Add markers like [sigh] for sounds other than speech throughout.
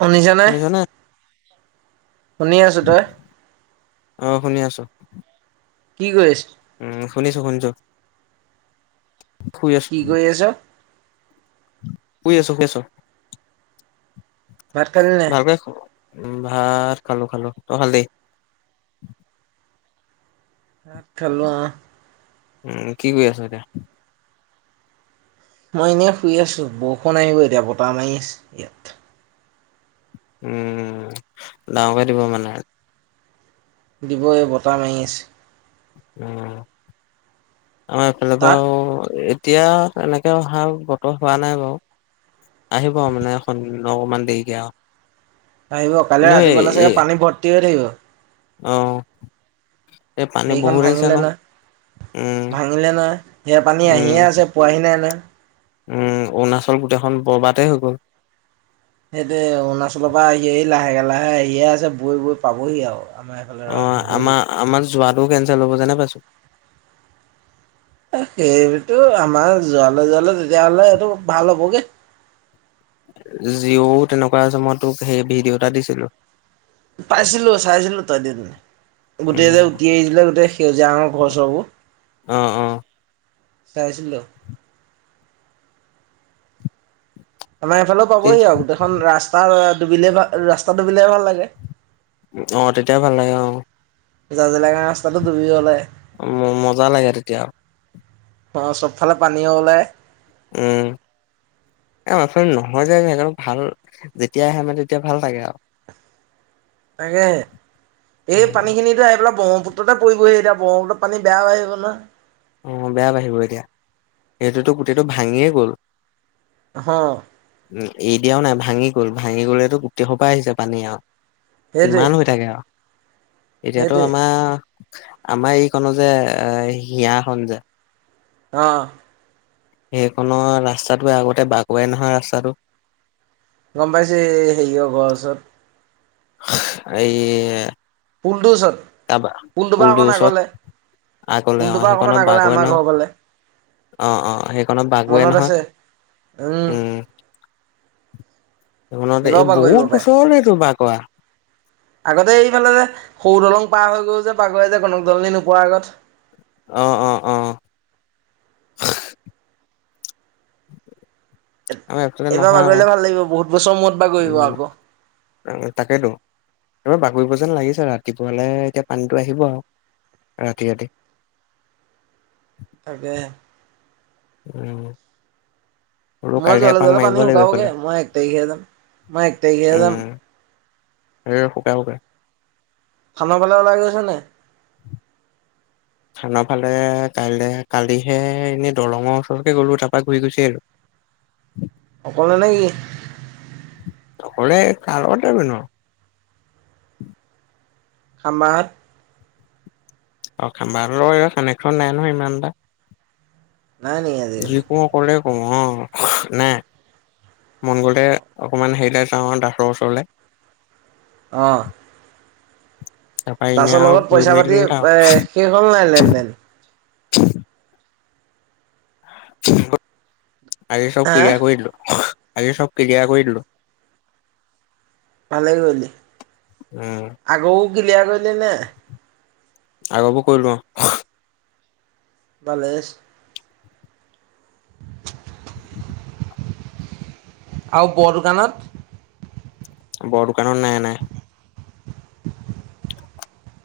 শুনিছানে শুনিছ নে? শুনি আছো তই অ' শুনি আছো। কি কৰিছ উম শুনিছোঁ শুনিছোঁ কি কৰি আছ শুই আছোঁ শুই আছোঁ ভাত খালি নাই উম ভাত খালো খালো তই খালি ভাত খালোঁ অহ উম কি কৰি আছ এতিয়া মই এনেই শুই আছোঁ বৰষুণ আহিব এতিয়া বতাহ মাৰি আছে ইয়াত উম ডাঙকে দিব মানে। দিবই বতাহ মাৰি আছে উম আমাৰ এইফালে তাত বাওঁ এতিয়া এনেকে ভাল বতৰ হোৱা নাই বাৰু আহিব মানে এখন অকমান দেৰিকে আৱ আহিব কাইলে ৰাতিপুৱালে চাগে পানী ভৰ্তি হৈ থাকিব অ এ পানী হেৰিখন বহুত আহিছে ভাঙিলে ন নহয়। উম, ভাঙিলে নহয় সেয়া পানী উম, আহিয়ে আছে পোৱাহি নাই নহয় উম অৰুণাচল গোটেইখন বৰবাতে হৈ গ'ল সেইটোৱে অৰুণাচলৰ পৰা আহি আহি লাহেকে লাহে আহিয়ে আছে বৈ বৈ পাবহি আৱ অ আমা আমাৰ যোৱাটো কেনচেল হ'ব যেনে পাইছোঁ যোৱালে তেতিয়াহ'লে এইটো ভাল হ'বগে জিঅ'ও তেনেকুৱা হৈছে মই তোক সেই ভিডিঅ' এটা দিছিলো পাইছিলো চাইছিলো তই দিয় নাই গোটেই যে উম উটি আহিছিলে গোটেই সেউজীয়া ৰঙৰ ঘৰ চৰবোৰ অ', অ'। চাইচিলো আমাৰ এইফালেও পাবহি আৱ গোটেইখন ৰাস্তা ডুবিলে ভা ৰাস্তা ডুবিলে ভাল লাগে। অ তেতিয়া ভাল লাগে অ জা জেলেঙা ৰাস্তাটো দুুবি গ'লে ম মজা লাগে তেতিয়া অ চবফালে পানীও ওলায় উম এ আমা ফালে নহয় যে সেইকাৰণে ভাল যেতিয়া আহে মানে তেতিয়া ভাল লাগে আৱ তাকে এই পানী খিনিতে আহি পেলাই ব্ৰহ্মপুত্ৰতে পৰিবহি এতিয়া ব্ৰহ্মপুত্ৰ পানী বেয়া হৈ আহিব ন। অ বেয়া বাঢ়িব এতিয়া। এইটোতো গোটেইটো ভাঙিয়ে গ'ল। হ। উ এৰি দিয়াও নাই। ভাঙি গল, ভাঙি গ'লেতো গোটেই সোপাই আহিছে পানী আও। সেইটোৱে কিমান হৈ থাকে আও। এতিয়াতো সেইটোৱে আমাৰ, আমাৰ এইকনৰ যে এ হিয়াখন যে অ। সেইখনৰ ৰাস্তটোৱে আগতে বাকুৱাই নহয় ৰাস্তাটো। গম পাইছে হেৰিও ঘৰৰ ওচৰত। এই পুলটোৰ ওচৰত। কাৰবা পুলটোপা পুলটোৰ অকণ ওচৰত আগলে। আগলে পুলটোপা অকমান আগলে আমাৰ ঘৰৰ ফালে। অ-অ সেইখনত বাগুৱে মনত নহয়। আছে উম। তে এইবাৰো এই পাহৰিব বহুত পাৰে। বছৰ হল সেইটো বাগুৱা। আগতে এইফালে যে সৰু দলং পাৰ হৈ গল যে পাগল যে কনক দলনি নোপোৱাৰ আগত অ-অ-অ। আমাৰ এইফালে এইবাৰ নহয় আকৌ বাগৰিলে ভাল লাগিব। বহুত বছৰ মূৰত বাাগৰিব আকৌ। তাকেইেতো। এইবাৰ বাকৰিব যেন লাগিছে। ৰাতিপুৱালৈ এতিয়া পানীটো আহিব আও। ৰাতি-ৰাতি। তাকেহে। উম। হলো মই কাইলে যোৱালে এপাক যোৱালে মাৰিব পানী লাগিব শুকাবগে। এইফালে মই এক তাৰিখেহে যাম, মই এক তাৰিখেহে যাম। শৰীৰৰ শুক শুকে [unintelligible] থানৰ ফালে ওলাই গৈছে নে নাই? থানৰ ফালে কাই কালিহে এনেই দলঙৰ ওচৰকে গ'লো। তাৰপা ঘূৰি গুছি আহিলোঁ। [inaudible] অকলে নে কি? অকলে কাৰ লগত যাবিনো। খাম্বাহাত অ খা নবাহঁতৰ লগত কানেকচন নাই নহয় ইমান এটা। নাই নেকি যি আজিকালি? কওঁ অকলে অ নাই। মন গতে অকমান হেৰি [unintelligible] অ ডাক্তৰ ওচৰলে। অঁ। তাপা এনেই আও ঘূৰি পইচা পাতি মেলি এ শেষ হ'ল নাই লেন দেন [unintelligible] আজি চব হা ক্ৰিয়া কৰি দিলোঁ। আগে চব কিলিয়াৰ কৰি দিলোঁ। ভালেই কৰিলি। উম, আগৌও কিলিয়াৰ কৰিলি নে? আগবোৰ কৰিলো [unintelligible] ভালে হৈছে। আৰু বৰ দোকানত? বৰ দোকানত, নাই নাই।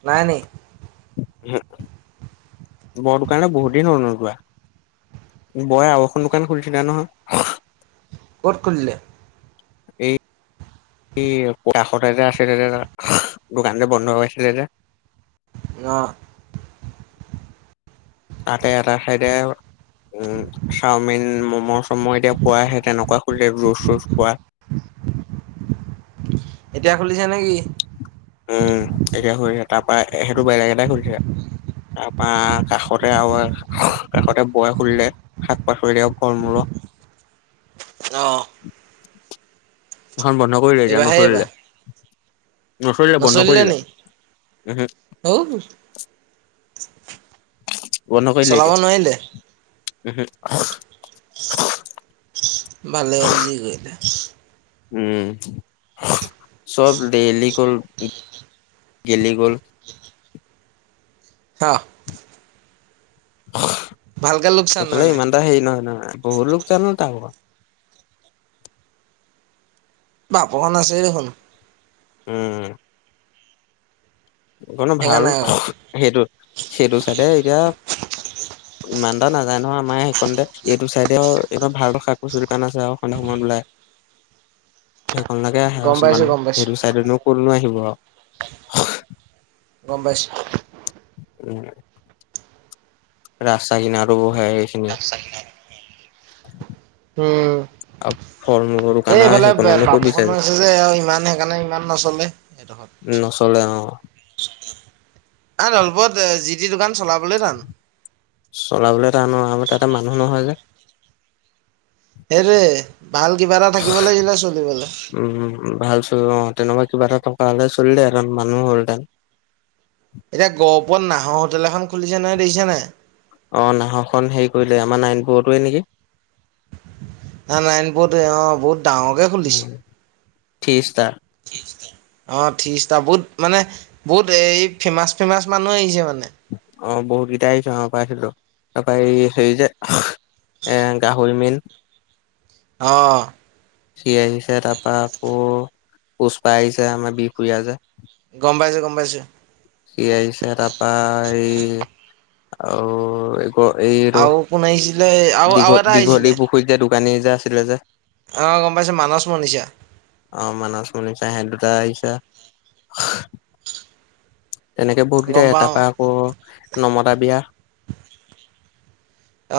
নাই নেকি? বৰদোকানত বহুত দিন হৈ গ'ল নোযোৱা। বোৱা এ আও এখন দোকান খুলিছিলে নহয়। কত খুলিলে? এই স কাষতে যে আছিলে যে দোকান যে বন্ধ হৈ আছিলে যে। অ। আতে এটা চাইডে। উম চাওমিন ম'ম' চম' এতিয়া পোৱ আহে তেনেকুৱা খে জুচ চুচ পোৱা। [unintelligible] এতিয়া খুলিছে নেকি। উম এতিয়া খছে তাৰ পৰাৰা সেইটো বেলেগ এটাই ঘুৰিছে। তাৰপা কাষতে আৰু কাষতে বয় শুলিলে শাক পাচলিলে আৰু ফল মূলক। [unintelligible] অহ। খন বন্ধ কৰিলে এতিয়া এইবাৰহে এইবাৰ নচলিলে। নচলিলে বন্ধ কৰি দিলে। ঔ বন্ধ কৰিলে চলাব এতিয়া নোৱাৰিলে উ হু। ভালে হ'ল জি কৰিলে। উম চব ডেইলি কৰি। গেলি গ'ল। হা। ভালকে লোকচান এইফালে মানে ইমান এটা হেৰি নহয় নহয় বহুত লোকচান তাৰ ভাগৰ। বাপখন আছে দেখোন। উম। কণো ভাল সেইকাৰণে আৰু সেইটো সেইটো চাইটে এতিয়া। ইমান এটা নাযানো নহয় আমাৰ সেইখনণতে এইটো চাইদৰ ভাল শাক পচিলী দোকান আছে আৰু সন্ধা সময়ত ওলাই। [unintelligible] ভাল লাগে আহে গম পাইছো মানে গম পাইছো সেইটো চাইডতনো ক'তনো আহিব আও। গম পাইছোঁ। উম। ৰাস্তাকিনাটো বহে সেইখিনি। উম। দোকান এই আৰু এইফালে পাপ সেইকণনো ক'ত বাপুকনৰ বিচাৰিব আছে যে আৰু ইমান সেইকাৰণে ইমান নচলে সেইডোখৰত। নচলে অ। আ দলপত জি টি দোকান চলাবলৈ টান। চলাবলৈ টান অ আৰু তাতে মানুহ নহয় যে। সেইটোৱে ভাল কিবা এটা থাকিব লাগছিলে চলিবলৈ। ত অ তেনেকুৱা কিবা এটা থকা হ'লে চলিলে আৰু মানুহ হ'লহেতেন। এতিয়া গহপুৰত নাহৰ হোটেল এখন-। খুলিছে নহয় দেখিছা নাই অ নাহৰখন হেৰি কৰিলে আমাৰ নাইন বত-। টোৱে নেকি। না নাইন বৰ্ত এ অ বহুত- ডাঙৰকে খুলিছে। থ্ৰী ষ্টাৰ অ থিৰিষ্টাৰ বহুত মানে বহুত এই ফেমাৰ্চ ফেমাৰ্চ মানুহ আহিছে মানে। অ বহুতকেইটা আহিছে অহ পাইছিলো। তাৰপৰা এই হেৰি যে-। গাহৰি মেইন-। অ। সি আহিছে তাৰপৰা আকৌ পুষ্পা আহিছে আমাৰ বিহফুৰিয়া যে। গম পাইছো গম পাইছো। কি আহিছে তাৰপা এই আৰু-। আকৌ এইটো আৰু কোন আহিছিলে আৰু আৰু দীঘল এটা দীঘলী আহিছিলে পুখুৰীত যে দোকানী যে আছিলে যে। অ গম পাইছো মানস মনিষা অ মানস কুলিতা সেইতি দুটা-। এ আহিছে তেনেকে বহুত কেইটা গম পাও এটা-। পৰা আকৌ নমতা বিয়া।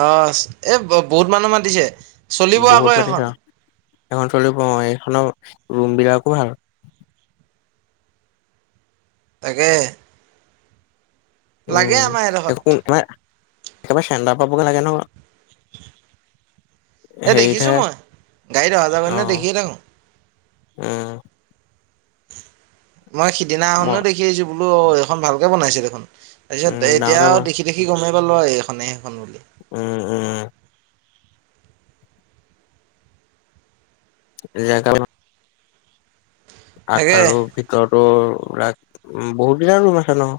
অহ এ বহুত মানুহ মাতিছে চলিব বহুত আকৌ মাতিছে এখন। আৰু এখন চলিব অ এইখনৰ ৰুম বিলাকো ভাল। তাকে। উম লাগে [unintelligible] আমাৰ এইডোখৰত একেবাৰে চেন্দা পাবগৈ লাগে ন। এ দেখিছো হেৰিতহে মই গাড়ীত অহা যোৱা কৰে নহয় দেখিয়ে থাকো। উমঁ। মই ম সিদিনাখনো দেখি আহিছো বোলো অ এইখন ভালকৈ বনাইছে দেখোন। তাৰপিছত উম ডাঙৰকে এতিয়াও বনা দেখি দেখি গমেই পালো আৰু এইখনেই। উম উম। [unintelligible] তাকে আগফালো ভিতৰতো ৰা উম বহুত দিনৰ ৰুম আছে ন।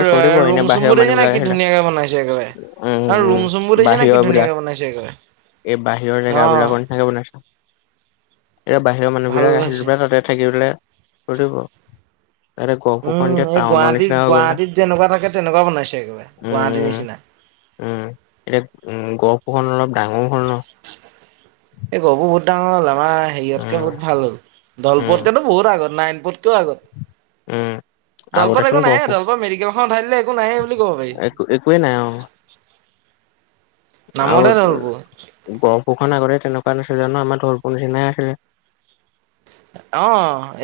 এ চলিব এনে ৰুম বাহিৰৰ চুমবোৰ মানুহ দেখিছা নাই বিলাক কি আহিলে ধুনীয়াকে বনাইছে একেবাৰে। উম ন উম ৰুম চুমবোৰ দেখিছা নাই বাহিৰৰ কি বিলাক ধুনীয়াকে বনাইছে- একেবাৰে। এই বাহিৰৰ জেগা অ বিলাকৰ নিচাকে বনাইছে। এতিয়া বাহিৰৰ মানুহ ভাল বিলাক আহিলে হৈছে বা তাতে থাকি- [unintelligible] তাতে গহপুৰখন উম যে এই টাউনৰ গুৱাহাটীত নিচিনা হৈ গল যে গুৱাহাটীত যেনেকুৱা থাকে তেনেকুৱা বনাইছে একেবাৰে গুৱাহাটীৰ উম। নিচিনা উম এতিয়া উম গহপুৰখন অলপ ডাঙৰও হ'ল ন। এই গহপুৰ বহুত ডাঙৰ হ'ল আমাৰ হেৰিয়তকে উম, বহুত ভাল হ'ল উম, দলপতকেতো বহুত আগত নাইন- কৈও আগত। উম। আগতে দলপত চোন একো নাহে গহপুৰ, দলপত মেডিকেলখন উঠাই দিলে একো নাহে বুলি ক'ব পাৰি একো একোৱেই নাই অ। আৰু নামতহে দলপুৰ গহপুৰখন আগতে- তেনেকুৱা নাছিলে ন আমাৰ ধৰ্প নিচিনাই আছিলে অ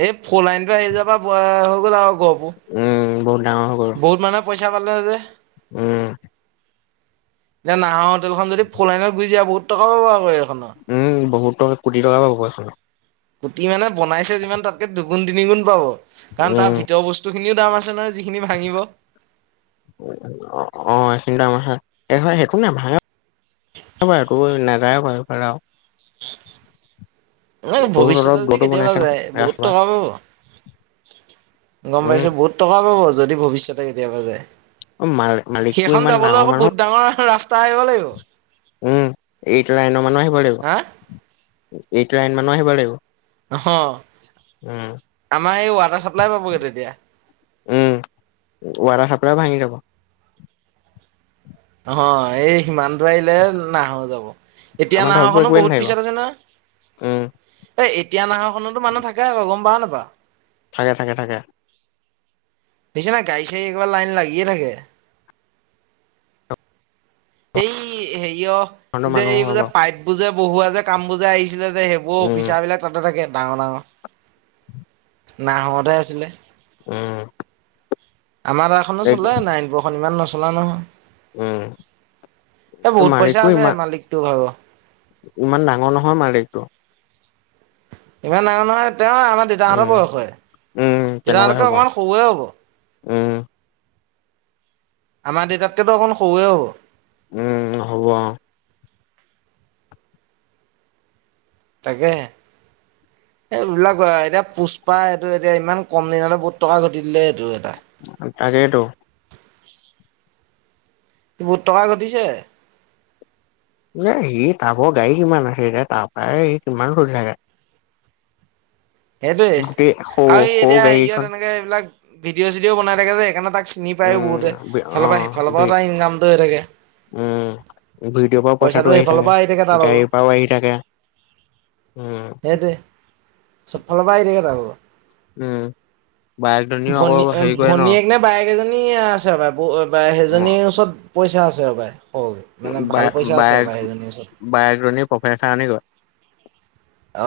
এই ফলাইনটো আহি যোৱা পৰা হৈ গল আৰু গহপুৰ উম বহুত ডাঙৰ হৈ গল বহুত মানুহে পইচা পালে যে উম। এতিয়া নাহৰ হোটেলখন যদি ফলাইনত গুচি যায় বহুত টকা পাব আক। উম বহুত টকা কোটি টকা পাব। কুটি মানে বনাইছে যিমান তাতকে দুগুণ তিনি গুণ পাব কাৰণ উম, তাৰ ভিতৰৰ বস্তু। খিনিও দাম আছে নহয়। যিখিনি ভাঙিব অ এইখিনি দাম আছে এ একো নাই ভাঙা একো বুলি নাযায় ক সৈইফালে আও এ বহু ভৱিষ্যতে অলপ যদি গুৰতো বনাই কেতিয়াবা খাই লওঁ যায় ৰাস বহুত ৰাস। টকা পাব গম পাইছো বহুত টকা পাব যদি ভৱিষ্যতে কেতিয়াবা যায়। মাল-মালিকটো সেইখন ইমান যাবলৈ ডাঙৰ আকৌ মানুহ। বহুত ডাঙৰ ৰাস্তা আহিব লাগিব। উম এইট লাইনৰ মানৰ আহিব লাগিব হা এইটো লাইন মানৰ আহিব লাগিব। অ উম। আমাৰ এই ৱাটাৰ চাপ্লাই পাবগৈ তেতিয়া। উম ৱাটাৰ চাপ্লাই ভাঙি যাব। অ এই সিমান। আহিলে নাহৰ যাব এতিয়া আমাৰ ঢলপুৰ নাহৰখনো একোৱে বহুত নাথাকিব। পিছত আছে নহয়। উম, এ এতিয়া নাহৰখনতো মানুহ থাকে আকৌ গম পাৱ নাপাঅ। থাকে থাকে থাকে। দেখিছা নাই গাড়ী চাৰি একেবাৰে লাইন লাগিয়ে থাকে। এই তহঁতৰ হেৰিয় যে মানুহ হয় এবোজে বাৰু। পাইপ বোজে বহুৱা যে কাম বুজে আহিছিলে। সেইবোৰ উম, অফিচাৰ বিলাক তাতে থাকে ডাঙৰ ডাঙৰ নাহৰতহে আছিলে। উম। আমাৰ তাখনো এই চলে নাৰায়ণপূৰৰ খন ইমান নচলা নহয়। উম। এ বহুত পইচা মালিকটো আছে ইমান মালিকটো ভাগৰ। ইমান ডাঙৰ নহয় মালিকটো। ইমান ডাঙৰ নহয়। তেওঁ আমাৰ দেতাহঁতৰ উম, বয়সৰে উম, তেনেকুৱাই দেতাহতকে হ'ব। অকণমান সৰুয়ে হ'ব। উম। আমাৰ দেউতাতকে তো অকণ সৰু এ হব। উম হব অ। তাকে হে। এ এইবিলাক এতিয়া পুষ্পা এইটো এতিয়া ইমান কম দিনতে বহুত টকা ঘটি দিলে এইটো এটা। তাকেইটো। বহুত টকা ঘটিছে। এ সি তা ভাগৰ গাড়ী কিমান আছে তাপাই সি কিমান চলি থাকে। সেইটোয়ে গোটেই সৰু আৰু সি সৰু এতিয়া গাড়ীখন হেৰিয়ত এনেকে সেইবিলাক ভিডিঅ' চিডিঅও বনাই থাকে যে সেইকাৰণে তাক। চিনি পায়ো বহুতে উম, সেফালৰ পৰা অ' সেইফালৰ পাও ইনকামটো হৈ থাকে। পইচাটো সেইফালৰ পৰা আহি থাকে তাৰ ভাগৰ। গাড়ীৰ পৰাও আহি থাকে। উম, সেইটোৱে চব ফালৰ পাই আহি থাকে তাৰভাগৰ। উম, বায়েকজনীও আকৌ ভনী হেৰি কৰে ন ভনীয়েক নে বায়েকে কেইজনী আছে সেইজনীৰ ওচৰত পইচা আছে হপাই সৰহকে মানে ভাল। বা পইচা আছে হপাই সেইজনীৰ ওচৰত। বায়েক জনী প্ৰফেচাৰনি কৰে। অ।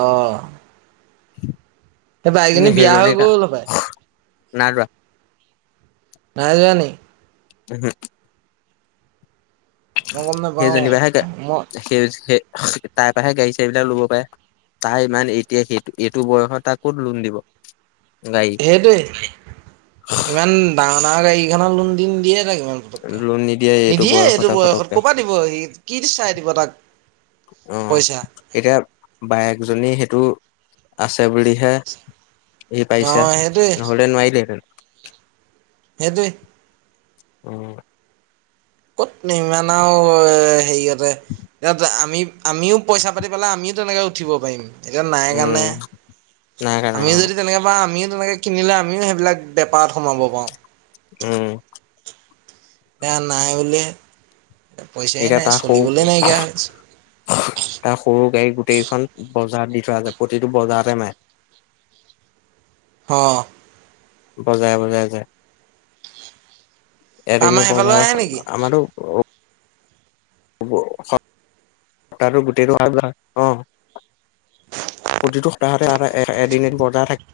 এই বাইজনী বিয়া হৈ সেইজনী গল হপাই। নাই লোৱা নাইযোৱা নি। উহো মই গম নাপাওঁ সেইজনীৰ পৰাহে মই সেই সেই তাৰ পৰাহে গাড়ী চাড়ীবিলাক লব পাৰে। তাই মানে এতিয়া সেই এইটো বয়সত তাক কত লোন দিব। গাড়ী সেইটোৱে ইমান ডাঙৰ ডাঙৰ গাড়ীখনৰ লোন দিন দিয়ে তাকে। পকে লোন নিদিয়ে বয়সতে এইটো বয়সত ফটককে ক'বাত দিব সি কি চাই দিব তাক। অ পইচা এতিয়া বায়েকজনী সেইটো- আছে বুলিহে ই অ পাইছো সেইটোৱে নহলে নোৱাৰিলে হেতেন। সেইটোৱে। উম। কত নিমানও হেৰিয়তে। আমি আমিও পইচা পাতি পেলাই আমিও তেনেকে উঠিব পাৰিম। এতিয়া নাই উম কাৰণে নাই কাৰণে আমিও আৰু যদি তেনেকে বা আমিও। নেকে কিনিলে আমিও সেইবিলাক বেপাৰত সোমাব পাৰো। উম। ন নাই বুলি। এতিয়া তাৰ সৰু তাৰ সৰু গাড়ী গোটেইখন ব বজাৰ দি থোৱা যায় প্ৰতিটো বজাৰতে মান হ বজাই বজাই যাই। এদিনো আমাৰ সেইফালে বজাৰ আহে নেকি আমাৰো। হ'ব। তাৰো গোটেইটো অ। প্ৰতিটো সপ্তাহতে আৰু এদিনত বজা থাকে।